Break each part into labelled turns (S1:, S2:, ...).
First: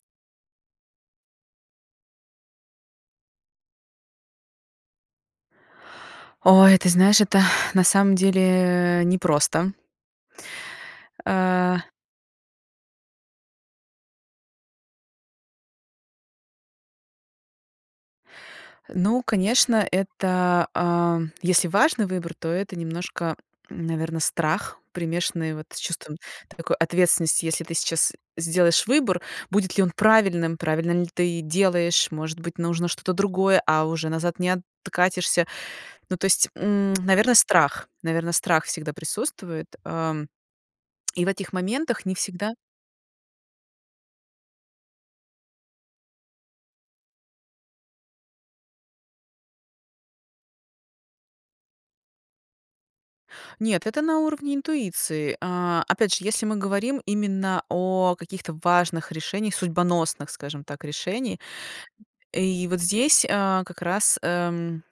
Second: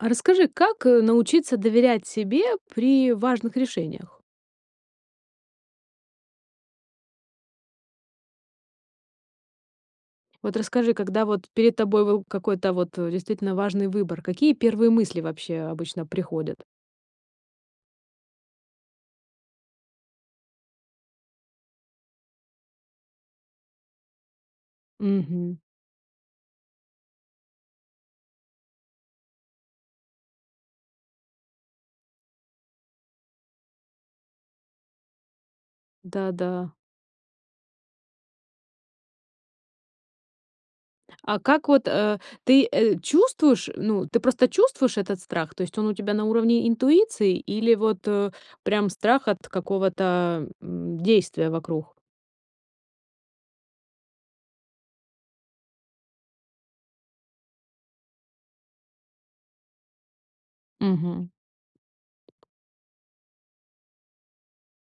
S1: А расскажи, как, э, научиться доверять себе при важных решениях?
S2: Ой, ты знаешь, это на самом деле, э, непросто.
S1: Вот расскажи, когда вот перед
S2: А.
S1: тобой выл какой-то вот действительно важный выбор, какие первые мысли вообще обычно приходят?
S2: Ну, конечно, это, а, если важный выбор, то это немножко, наверно, страх, примешанный
S1: Мгм.
S2: вот с чувством такой ответственности. Если ты сейчас сделаешь выбор, будет ли он правильным, правильно ли ты делаешь, может быть, нужно что-то другое, а уже назад не откатишься. Ну, то есть,
S1: Да-да.
S2: м, наверно, страх. Наверно, страх всегда присутствует. Ам, и в
S1: А
S2: этих
S1: как вот,
S2: моментах не
S1: э,
S2: всегда
S1: ты, э, чувствуешь, ну ты просто чувствуешь этот страх, то есть он у тебя на уровне интуиции или вот, э, прям страх от какого-то, м, действия вокруг?
S2: Нет, это на уровне интуиции. А, опять же, если мы говорим именно о каких-то важных решениях судьбоносных, скажем так,
S1: Мгм.
S2: решений. И вот здесь, а, как раз, эм,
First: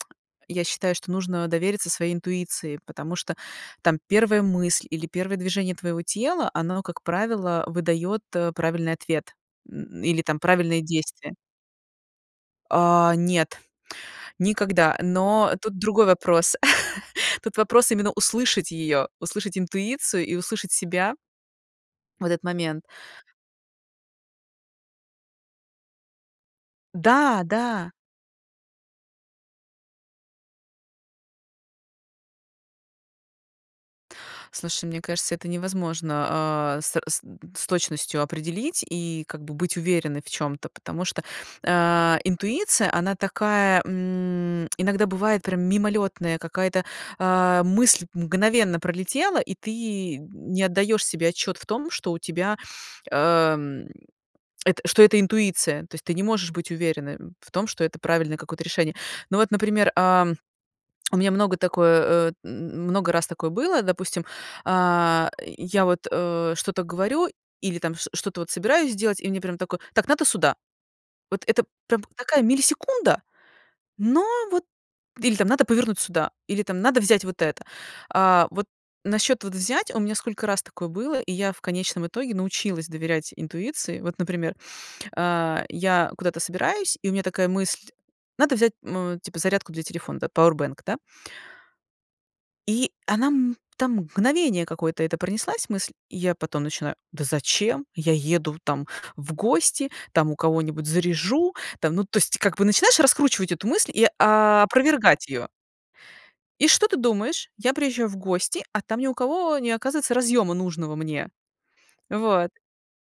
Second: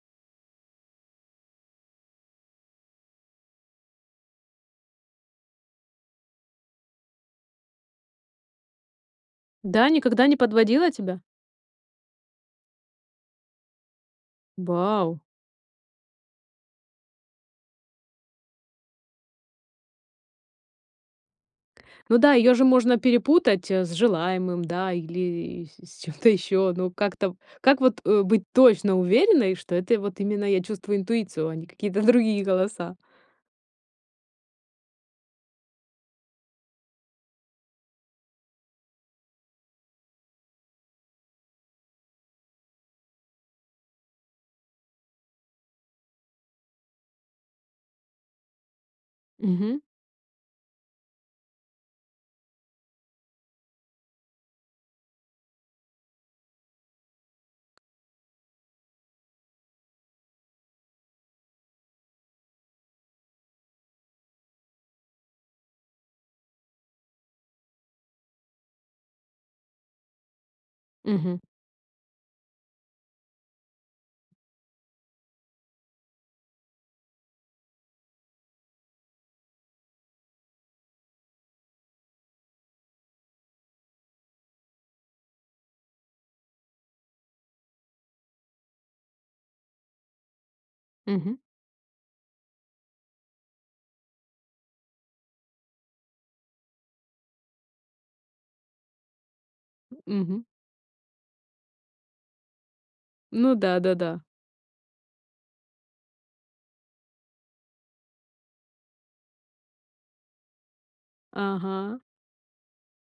S2: я считаю, что нужно довериться своей интуиции, потому что там первая мысль или первое движение твоего тела оно, как правило, выдает, э, правильный ответ,
S1: Да,
S2: м, м, или
S1: никогда не
S2: там правильные
S1: подводила тебя?
S2: действия. А, нет. Никогда.
S1: Вау.
S2: Но тут другой вопрос. Тут вопрос именно услышать её, услышать интуицию и услышать себя
S1: Ну
S2: в
S1: да,
S2: этот
S1: её же
S2: момент.
S1: можно перепутать, э, с желаемым, да, или, э, с чем-то ещё. Но как-то в
S2: Да,
S1: как
S2: да.
S1: вот, э, быть точно уверенной, что это и, вот, именно я чувствую интуицию, а не какие-то другие голоса?
S2: Слушай, мне кажется это невозможно, а, с с э, с точностью определить и как бы быть уверенной в чём-то. Потому что, э, интуиция, она такая, м, иногда бывает прям мимолётная, какая-то, а, мысль мгновенно пролетела, и
S1: Мгм.
S2: ты не отдаёшь себе отчёт в том, что у тебя, эм, это, что это интуиция. То есть, ты не можешь быть уверенным в том, что это правильное какое-то решение. Ну вот, например, а, у меня много такое, э, м много раз такое было, допустим, а, я вот, э, что-то говорю или, там, шт что-то, вот, собираюсь сделать и мне прям такое: "Так надо сюда".
S1: Мгм.
S2: Вот, это прям, такая миллисекунда, но вот. Или, там, надо повернуть сюда или, там, надо взять вот это. А, вот, на счёт, вот, взять. У меня сколько раз такое было, и я в конечном итоге научилась доверять интуиции. Вот, например, а, я куда-то собираюсь, и у меня такая мысль: "Надо взять", м, э, типа "зарядку для телефона", да, "пауэбанк", да.
S1: Мгм.
S2: И она, м, там, мгновение какое-то это, пронеслась мысль. И я потом начинаю: "Да зачем? Я еду, там, в гости, там у
S1: Мгм.
S2: кого-нибудь заряжу", там. Ну, то есть, как бы начинаешь раскручивать
S1: Ну
S2: эту мысль и
S1: да-да-да.
S2: опровергать её. И что ты думаешь? Я приезжаю в гости, а там ни у кого не оказывается разъёма нужного мне.
S1: Ага.
S2: Вот.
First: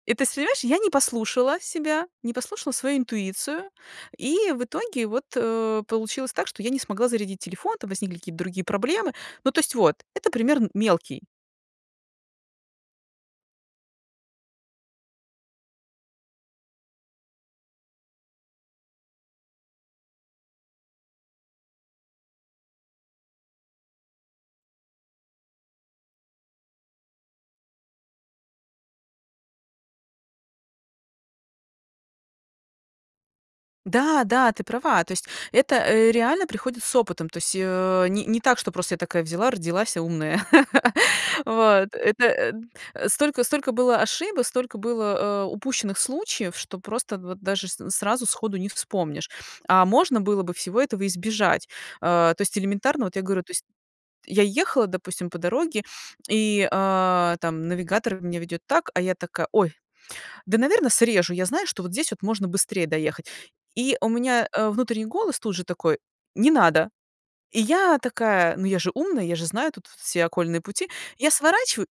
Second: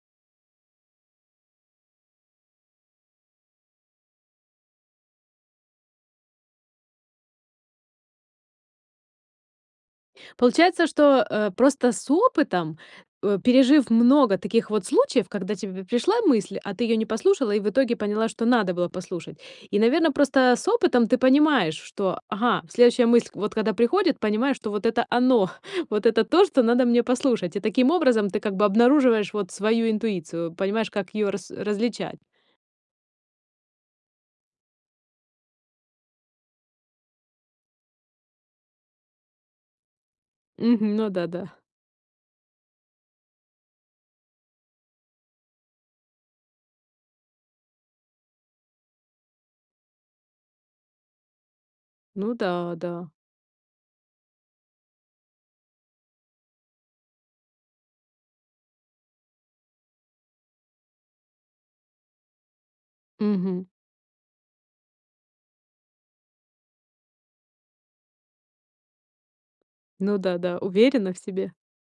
S2: И, то есть, понимаешь, я не послушала себя. Не послушала свою интуицию. И в итоге вот, э, получилось так, что я не смогла зарядить телефон. Там возникли какие-то другие проблемы. Ну, то есть, вот. Это пример м
S1: Получается, что,
S2: мелкий.
S1: э, просто с опытом, э, пережив много таких вот случаев, когда тебе пришла мысль, а ты её не послушала и в итоге поняла, что надо было послушать. И, наверно, просто с опытом ты понимаешь, что, ага, следующая мысль, вот, когда приходит, понимаешь, что вот это оно. Вот это то, что надо мне послушать. И таким образом ты, как бы, обнаруживаешь, вот, свою интуицию, понимаешь, как её рас различать.
S2: Да, да, ты права! То есть это, э, реально приходит с опытом. То есть её, э, ни не так, что просто я такая взяла, родилась и умная.
S1: Мгм. Ну да, да.
S2: Вот это эн э, столько столько было ошибок, столько было, а, упущенных случаев, что просто вот даже с сразу сходу не вспомнишь. А можно было бы всего этого избежать.
S1: Ну
S2: А, то есть
S1: да,
S2: элементарно,
S1: да.
S2: вот я говорю, то есть я ехала, допустим, по дороге и, а, там навигатор меня ведёт так, а я такая: "Ой, да, наверно, срежу". Я знаю, что вот здесь вот можно быстрее доехать,
S1: Мгм.
S2: и у меня, а, внутренний голос тут же такой: "Не надо". И я такая: "Но я же умная". Я же знаю тут
S1: Ну
S2: все
S1: да, да,
S2: окольные пути,
S1: уверена в
S2: я
S1: себе.
S2: сворачиваю,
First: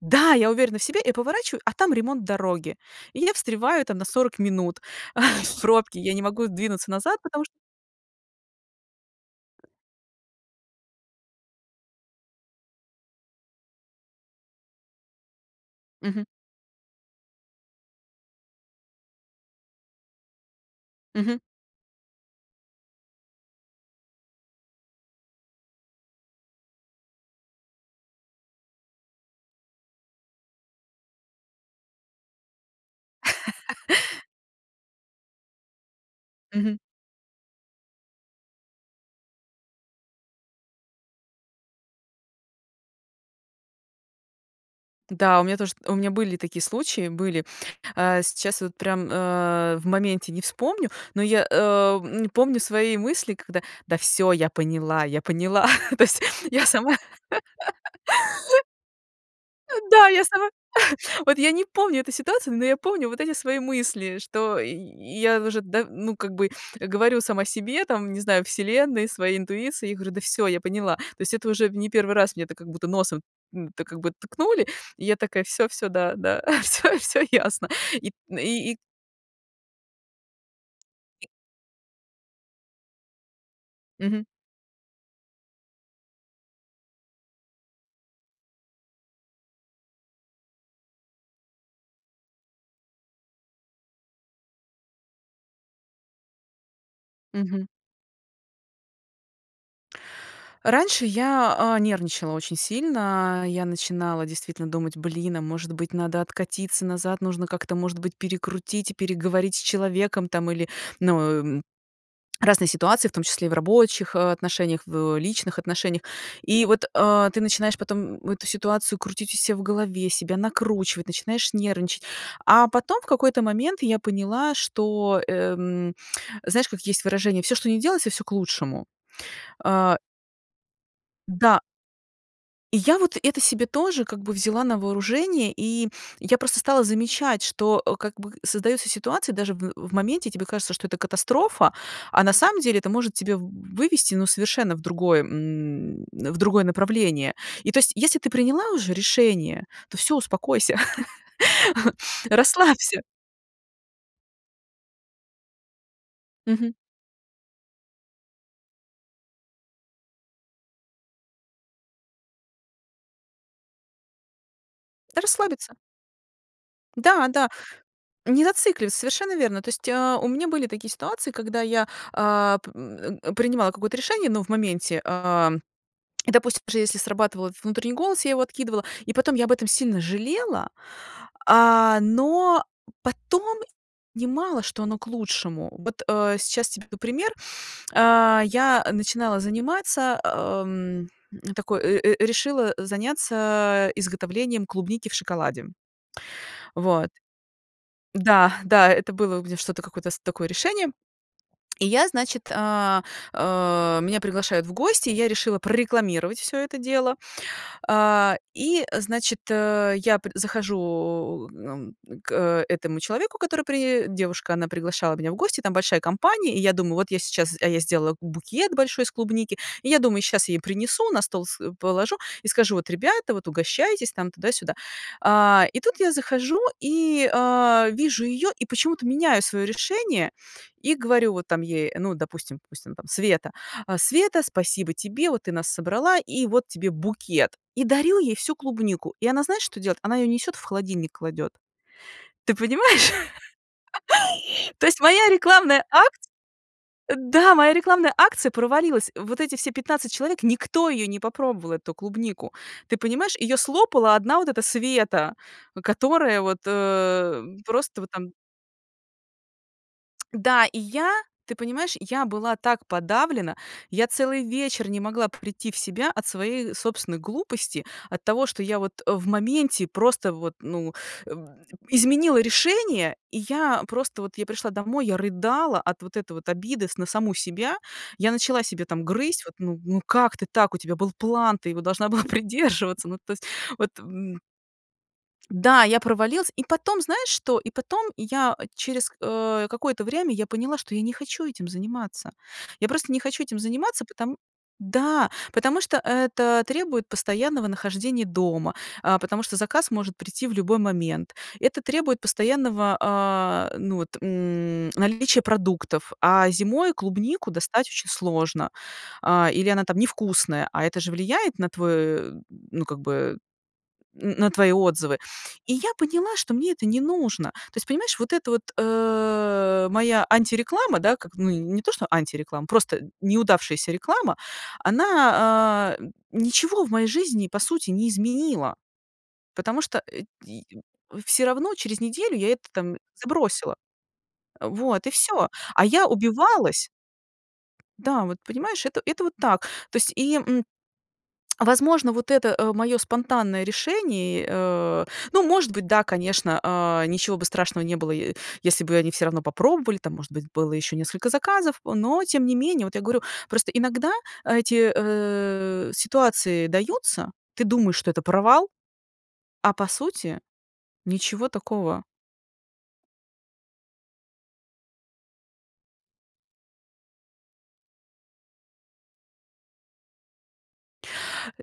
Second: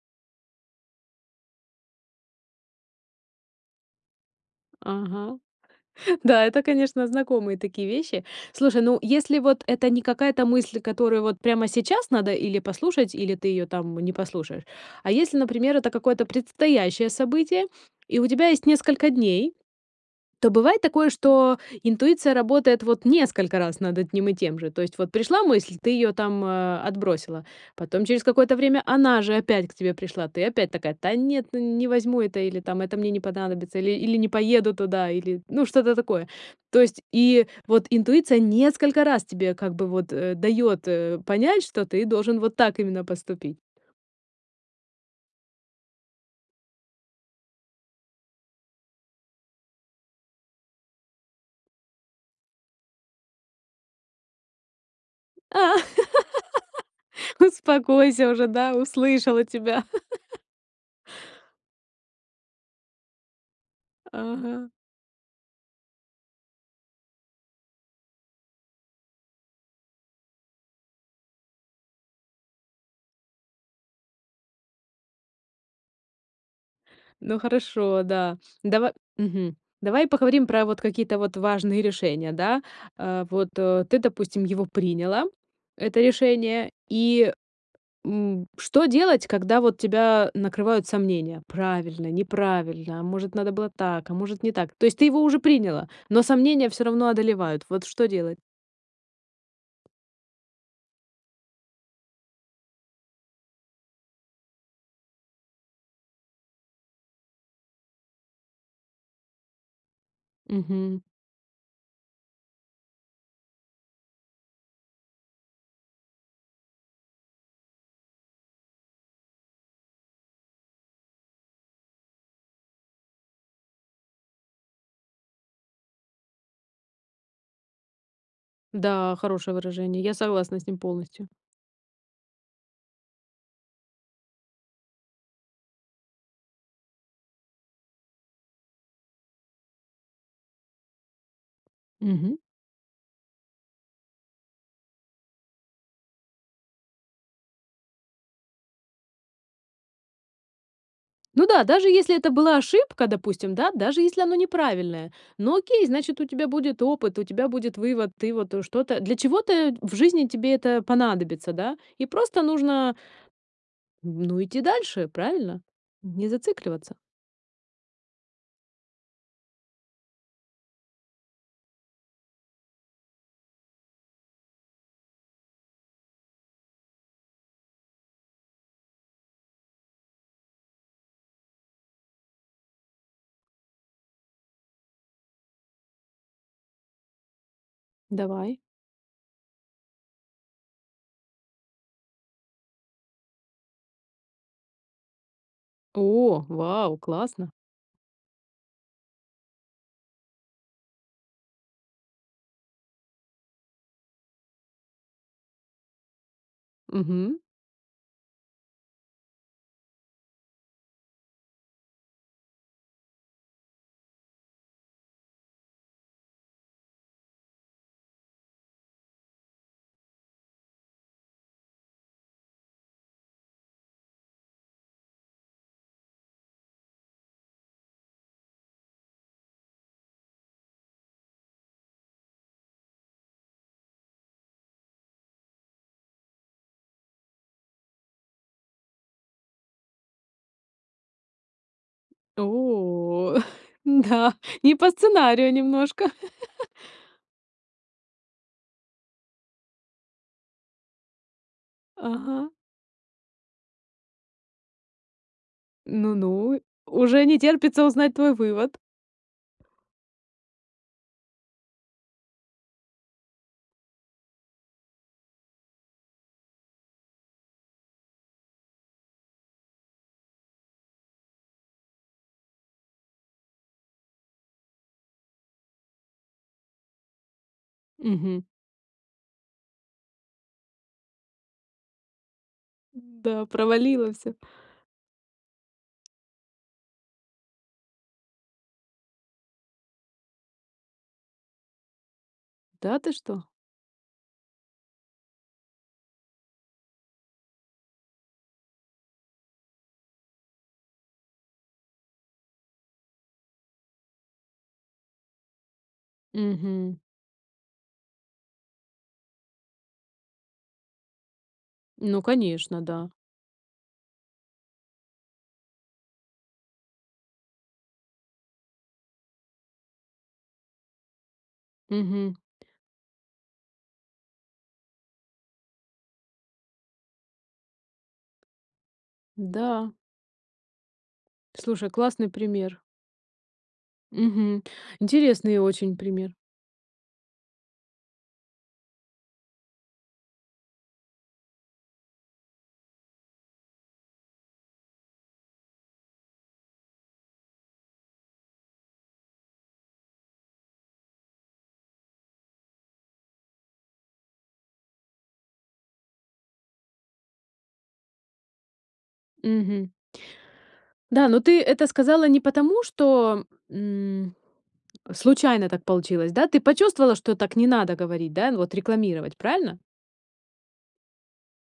S2: да, я уверена в себе и поворачиваю, а там ремонт дороги. И я встреваю там на 40 минут,
S1: Ага.
S2: а, в пробке. Я не
S1: Да,
S2: могу
S1: это,
S2: двинуться
S1: конечно,
S2: назад, потому что
S1: знакомые такие вещи. Слушай, ну, если вот это не какая-то мысль, которую вот прямо сейчас надо или послушать, или ты её там не послушаешь, а если, например, это
S2: Мгм.
S1: какое-то предстоящее событие, и у тебя есть несколько дней, то бывает такое,
S2: Мгм.
S1: что интуиция работает вот несколько раз над одним и тем же. То есть вот пришла мысль, ты её там, а, отбросила, потом через какое-то время она же опять к тебе пришла, ты опять такая: "Та нет, ну, не возьму это". Или там: "Это мне не понадобится". Или или: "Не поеду туда". Или, ну, что-то такое.
S2: Мгм.
S1: То есть и вот интуиция несколько раз тебе как бы вот, э, дает, э, понять, что ты должен вот так именно поступить.
S2: Да, у меня тож у меня были такие случаи были. Э, сейчас вот прям, а, в моменте не вспомню, но я, э, м, помню свои мысли, когда: да, всё, я поняла я поняла, то есть я сама.
S1: Успокойся уже, да, услышала
S2: А,
S1: тебя.
S2: да, я сама. Вот я не помню эту ситуацию, но я помню вот эти свои мысли, что
S1: Ага.
S2: я уже, да, ну как бы говорю сама себе, там, не знаю, вселенной, своей интуиции, я говорю: "Да всё, я поняла". То есть это уже не в 1 раз мне это как будто носом, м, так как бы ткнули, и я такая: "Всё, всё, да, да, всё, всё
S1: Ну
S2: ясно".
S1: хорошо,
S2: Ит
S1: да.
S2: и
S1: Дава мгм, давай поговорим про вот какие-то
S2: И.
S1: вот важные решения, да. А, вот, э, ты,
S2: Мгм.
S1: допустим, его приняла, это решение, и, м, что делать, когда вот тебя накрывают сомнения? Правильно, неправильно? А может, надо было так, а может, не так. То есть ты его уже приняла, но сомнения всё равно одолевают.
S2: Мгм.
S1: Вот что делать?
S2: Раньше я, а, нервничала очень сильно. Я начинала действительно думать: "Блин, а может быть надо откатиться назад. Нужно как-то может быть перекрутить и переговорить с человеком, там". Или
S1: Мгм.
S2: ну, м, разные ситуации в том числе и в рабочих отношениях, в личных отношениях. И вот, а, ты начинаешь потом эту ситуацию крутить у ся в голове, себя накручивать, начинаешь нервничать, а потом в какой-то момент я поняла, что, эм, знаешь, как есть выражение: "Всё, что ни делается всё к лучшему".
S1: Да, хорошее
S2: А
S1: выражение. Я согласна с ним полностью.
S2: Да. И я вот это себе тоже как бы взяла на вооружение, и я просто стала замечать, что, э, как бы создается ситуация, даже в в моменте тебе кажется, что это катастрофа, а на
S1: Мгм.
S2: самом деле это может тебе в вывести, ну, совершенно в другое, м, в другое направление. И то есть, если ты приняла уже решение, то всё успокойся,
S1: Ну да, даже если это была
S2: расслабься.
S1: ошибка, допустим, да, даже если оно неправильное, ну, окей, значит у тебя
S2: Мгм.
S1: будет опыт, у тебя будет вывод, ты вот что-то для чего-то в жизни тебе это понадобится, да? И просто нужно ну, идти дальше, правильно?
S2: Расслабиться.
S1: Не зацикливаться.
S2: Да, да. Не зацикливаться, совершенно верно. То есть, а, у меня были такие ситуации, когда я, а, п м, принимала какое-то решение, ну, в моменте, а, и допустим, даже если срабатывал этот внутренний голос, я его откидывала и потом я об этом сильно жалела, а, но потом понимала что оно к лучшему. Вот, э, сейчас тебе п пример. А,
S1: Давай.
S2: я начинала заниматься, ам, такой, э, э, решила, э, заняться изготовлением клубники в шоколаде.
S1: О! Вау,
S2: Вот.
S1: классно!
S2: Да, да, это было у меня что-то какое-то с такое решение. И я значит а, а, меня приглашают в гости, и я решила прорекламировать всё это дело.
S1: Мгм.
S2: А, и значит, я пр захожу м м, к этому человеку, который при девушка, она приглашала меня в гости, там большая компания. И я думаю, вот я сейчас, а я сделала б букет большой из клубники, и я думаю, щас я ей принесу, на стол с положу и скажу: "Bот, ребята, вот угощайтесь". Tам, туда-сюда. А, и тут я захожу и а, вижу её, и почему-то меняю своё решение, и говорю вот там ей, ну, допустим допустим, Света: "А, Света, спасибо тебе, вот ты нас собрала, и вот тебе букет". И дарю ей всю клубнику. И она знаешь, что делает? Она её несёт в холодильник кладёт. Ты понимаешь?
S1: О! Да, не
S2: То
S1: по
S2: есть моя
S1: сценарию
S2: рекламная
S1: немножко.
S2: акц да, моя рекламная акция провалилась! Вот эти все 15 человек, никто её не попробовал, эту
S1: Ага.
S2: клубнику. Ты понимаешь, её слопала одна вот эта Света, которая вот,
S1: Ну-ну, уже не
S2: э,
S1: терпится
S2: просто вот
S1: узнать
S2: там
S1: твой вывод.
S2: Да, и я, ты понимаешь, я была так подавлена, я целый вечер не могла прийти в себя от своей собственной глупости. От того, что я вот, э, в моменте просто вот, ну, м, изменила решение, и я просто вот я пришла домой, я рыдала от вот этой вот обиды с на саму себя. Я
S1: Мгм.
S2: начала себя там грызть. Вот, ну ну, как ты так? У тебя был план, ты его должна была придерживаться. Ну, то есть
S1: Да,
S2: вот,
S1: провалила всё.
S2: м. Да, я провалилась и потом, знаешь что? И потом я через, э, какое-то время я поняла, что я не хочу этим заниматься. Я
S1: Да,
S2: просто
S1: ты
S2: не хочу
S1: что?
S2: этим заниматься, потом Да! Потому что это требует постоянного нахождения дома, a потому что заказ может прийти в любой момент, это требует постоянного, а, ну, вот, м, наличия продуктов. А зимой
S1: Мгм.
S2: клубнику достать очень сложно, а, или она там невкусная, а, это же влияет на твой
S1: Ну
S2: э,
S1: конечно,
S2: ну, как
S1: да.
S2: бы, н на твои отзывы. И я поняла, что мне это не нужно. То есть понимаешь, вот это вот, э, моя антиреклама, да, как ну, не то, что
S1: Мгм.
S2: антиреклама, просто н неудавшаяся реклама. Она а, н ничего в моей жизни по сути не изменила. Потому
S1: Да.
S2: что, э, й всё равно
S1: Слушай,
S2: через
S1: классный
S2: неделю я это
S1: пример.
S2: там забросила.
S1: Мгм.
S2: Вот и всё,
S1: Интересный
S2: а
S1: очень
S2: я
S1: пример.
S2: убивалась. Да, вот, понимаешь, это это вот так, то есть, и, м, возможно, вот это, э, моё спонтанное решение, э Ну, может быть, да, конечно, а, ничего бы страшного не было, е если бы они всё равно попробовали. Там, может быть, было ещё несколько заказов. Но тем не менее, вот я говорю, просто иногда эти, э, ситуации даются, ты думаешь, что это провал, а по
S1: Мгм.
S2: сути
S1: Да, но
S2: ничего
S1: ты это
S2: такого.
S1: сказала не потому, что, м, случайно так получилось, да? Ты почувствовала, что так не надо говорить, да, вот рекламировать, правильно?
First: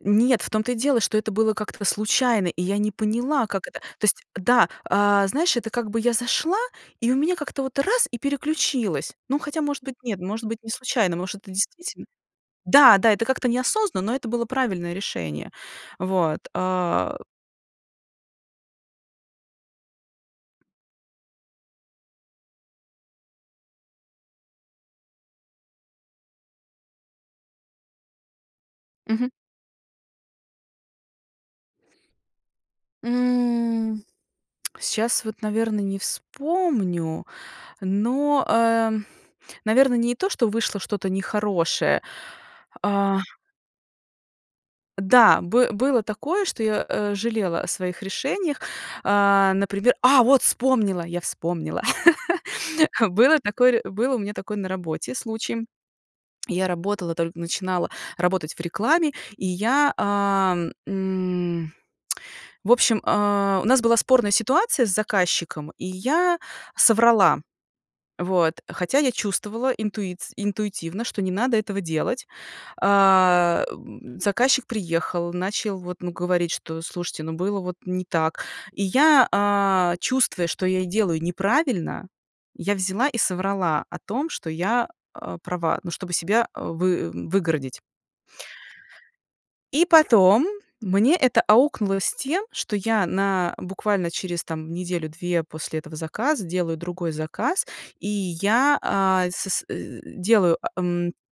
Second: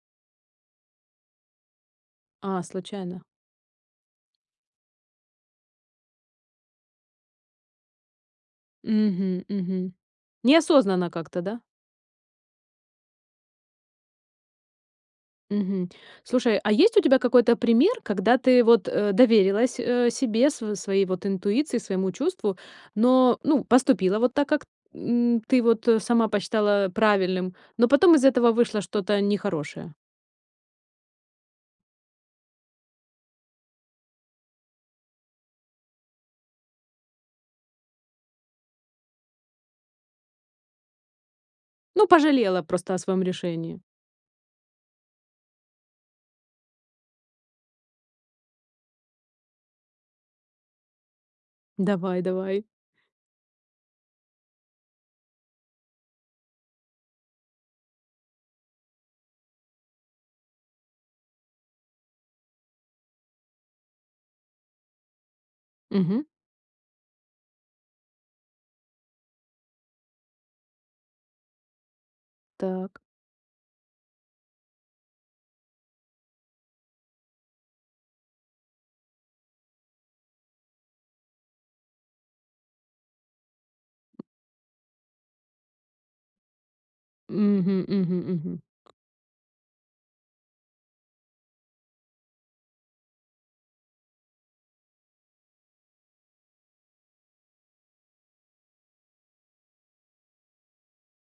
S2: Нет в том то и дело, что это было как-то в случайно, и
S1: А,
S2: я не
S1: случайно.
S2: поняла, как это. То есть, да, а, знаешь, это как бы я зашла и у меня как-то вот раз и переключилось. Ну,
S1: Мгм
S2: хотя может
S1: мгм.
S2: быть нет может быть не
S1: Неосознанно
S2: случайно может
S1: как-то,
S2: это
S1: да?
S2: действительно Да-да, это как-то неосознанно, но это было правильное решение.
S1: Мгм.
S2: Вот,
S1: Слушай, а есть у
S2: а
S1: тебя какой-то пример, когда ты вот, э, доверилась, э, себе, с своей вот интуиции, своему чувству, но ну, поступила вот так, как н ты вот, э, сама посчитала правильным, но потом из этого вышло что-то
S2: Мгм.
S1: нехорошее?
S2: М, сейчас вот, наверно, не вспомню, но, э, наверно, не то, что вышло что-то нехорошее,
S1: Ну, пожалела просто о
S2: а
S1: своем решении.
S2: Да, бы было такое, что я, а, жалела о своих решениях, а, например. А, вот вспомнила, я вспомнила!
S1: Давай, давай.
S2: Было такое ре был у меня такой на работе случай. Я работала, только начинала работать в рекламе, и я, а, м, в общем, а, у нас была спорная ситуация с заказчиком, и
S1: Мгм.
S2: я соврала. Вот. Хотя я чувствовала интуиц интуитивно, что не надо этого делать.
S1: Так.
S2: А, заказчик приехал, начал вот, ну, говорить, что: "Слушайте, ну, было вот не так". И я, а, чувствуя, что я и делаю неправильно, я взяла и соврала о том, что я, а, права, ну, чтобы себя, а, вы выгородить.
S1: Мгм, мгм, мгм.
S2: И потом, мне это аукнулось тем, что я на буквально через, там, неделю-две после этого заказа, делаю другой заказ, и я, а, со св э, делаю, а, м.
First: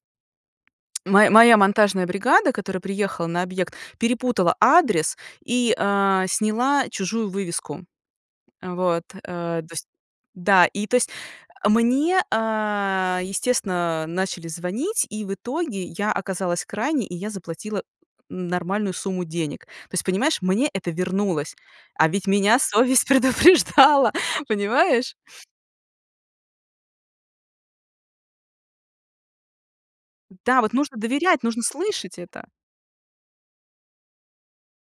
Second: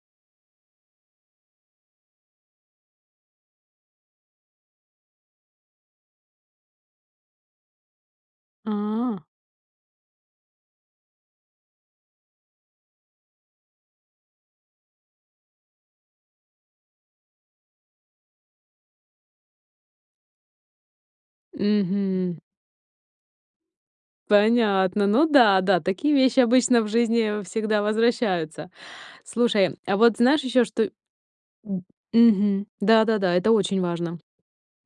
S2: Моя моя монтажная бригада, которая приехала на объект, перепутала адрес и, а, сняла чужую вывеску. Вот,
S1: А.
S2: а, то есть. Да, и, то есть. Мне, а, естественно, начали звонить, и в итоге я оказалась крайней, и я заплатила нормальную сумму денег. То есть, понимаешь, мне это вернулось. А ведь
S1: Мгм.
S2: меня совесть предупреждала!
S1: Понятно,
S2: Понимаешь?
S1: ну да, да, такие вещи обычно в жизни всегда возвращаются. Слушай, а, вот, знаешь
S2: Да,
S1: ещё
S2: вот
S1: что
S2: нужно доверять, нужно слышать
S1: М,
S2: это.
S1: мгм, да-да-да, это очень важно.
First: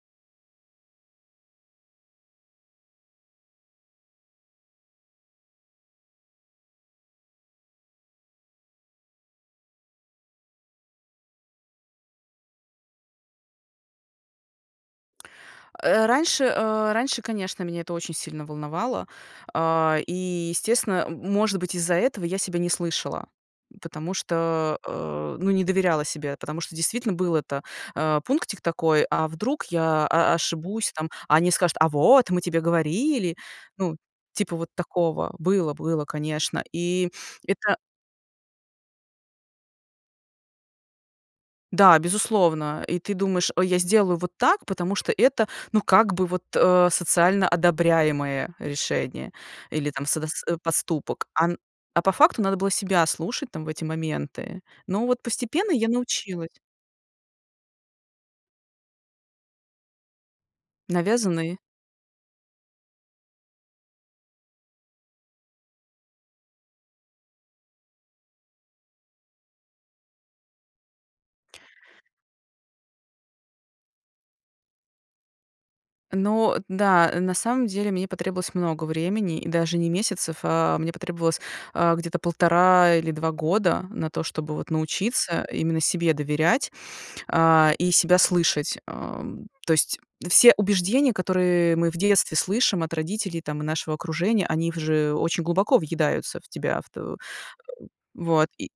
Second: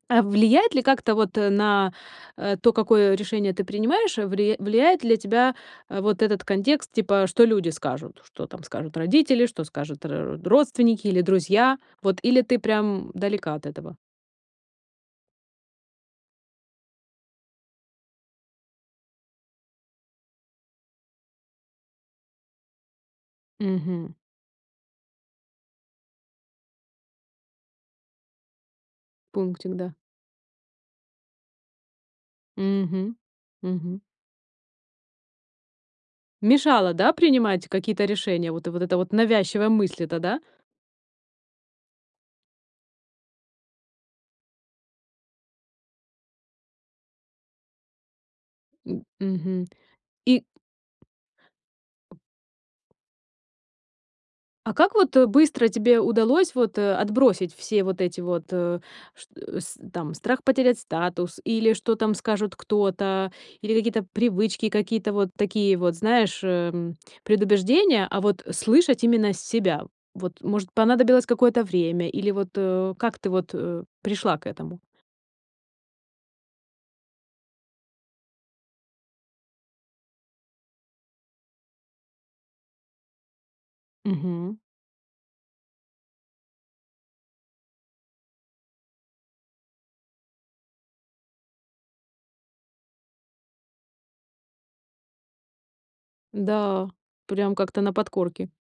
S1: А влияет ли как-то вот, э, на, э, то, какое решение ты принимаешь, вли влияет ли тебя, а, вот этот контекст, типа, что люди скажут? Что там скажут родители? Что скажут ро родственники или друзья? Вот. Или ты прям далека от этого?
S2: Э, раньше, а, раньше, конечно, меня это очень сильно волновало. А, и естественно, м может быть, из-за этого я себя не слышала. Потому
S1: Мгм.
S2: что, а, ну, не доверяла себе, потому что действительно был это, а, пунктик такой, а вдруг
S1: Пунктик, да.
S2: я о ошибусь, там, а они скажут: "А вот, мы тебе
S1: Мгм,
S2: говорили!" Ну,
S1: мгм.
S2: типа вот такого. Было, было, конечно.
S1: Мешала,
S2: И
S1: да, принимать
S2: это
S1: какие-то решения, вот вот эта вот навязчивая мысль эта, да?
S2: Да, безусловно, и ты думаешь: "Ой, я сделаю вот так, потому что это, ну, как бы вот, а, социально одобряемое
S1: М.
S2: решение,
S1: Мгм.
S2: или там содас
S1: И
S2: э, поступок." А н а по факту надо было себя слушать там в эти моменты.
S1: А как
S2: Ну
S1: вот,
S2: вот
S1: э, быстро
S2: постепенно я
S1: тебе удалось
S2: научилась.
S1: вот, э, отбросить все вот эти вот, э, чт с там, страх потерять статус,
S2: Навязанные.
S1: или что там скажет кто-то, или какие-то привычки, какие-то вот такие вот, знаешь, э, предубеждения, а вот слышать именно с себя? Вот может, понадобилось какое-то время или вот, э, как ты вот, э, пришла к этому?
S2: Но да, на самом деле мне потребовалось много времени, и даже не месяцев. А мне потребовалось, а, где-то 1,5 или 2 года на то, чтобы
S1: Мгм.
S2: вот научиться именно себе доверять, а, и себя слышать. Ам, то есть все убеждения, которые мы в детстве слышим от родителей там и нашего окружения, они в же очень глубоко въедаются в тебя,
S1: Да,
S2: в т э,
S1: прям как-то на
S2: вот.
S1: подкорке.
S2: И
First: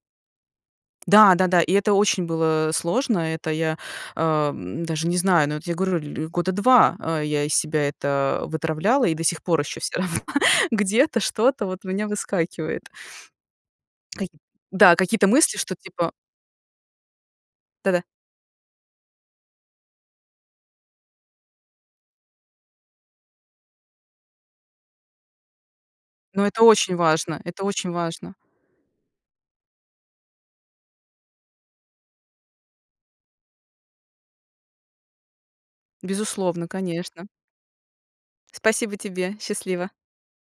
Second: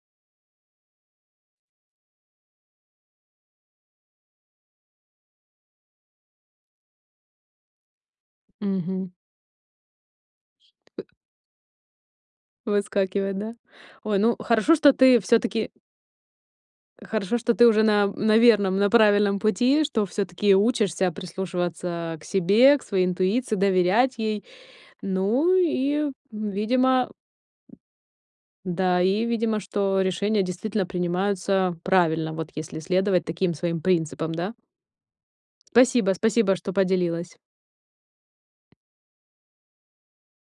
S2: Да да-да, и это очень было сложно, это я, а, даже не знаю, ну, вот я говорю, ль года 2, а, я из себя это вытравляла,
S1: Мгм.
S2: и до сих пор еще всё равно где-то что-то вот у меня выскакивает.
S1: Выскакивает, да? Ой,
S2: Кай
S1: ну хорошо, что
S2: да,
S1: ты
S2: какие-то мысли,
S1: всё-таки
S2: что типа
S1: Хорошо, что ты уже
S2: Да-да.
S1: на на верном, на правильном пути. Что всё-таки учишься прислушиваться к себе, к своей интуиции, доверять ей. Ну и
S2: Но это очень
S1: видимо
S2: важно. Это очень важно.
S1: Да, и видимо, что решения действительно принимаются правильно, вот если следовать таким своим принципам, да? Спасибо, спасибо,
S2: Безусловно,
S1: что
S2: конечно!
S1: поделилась.
S2: Спасибо тебе! Счастливо!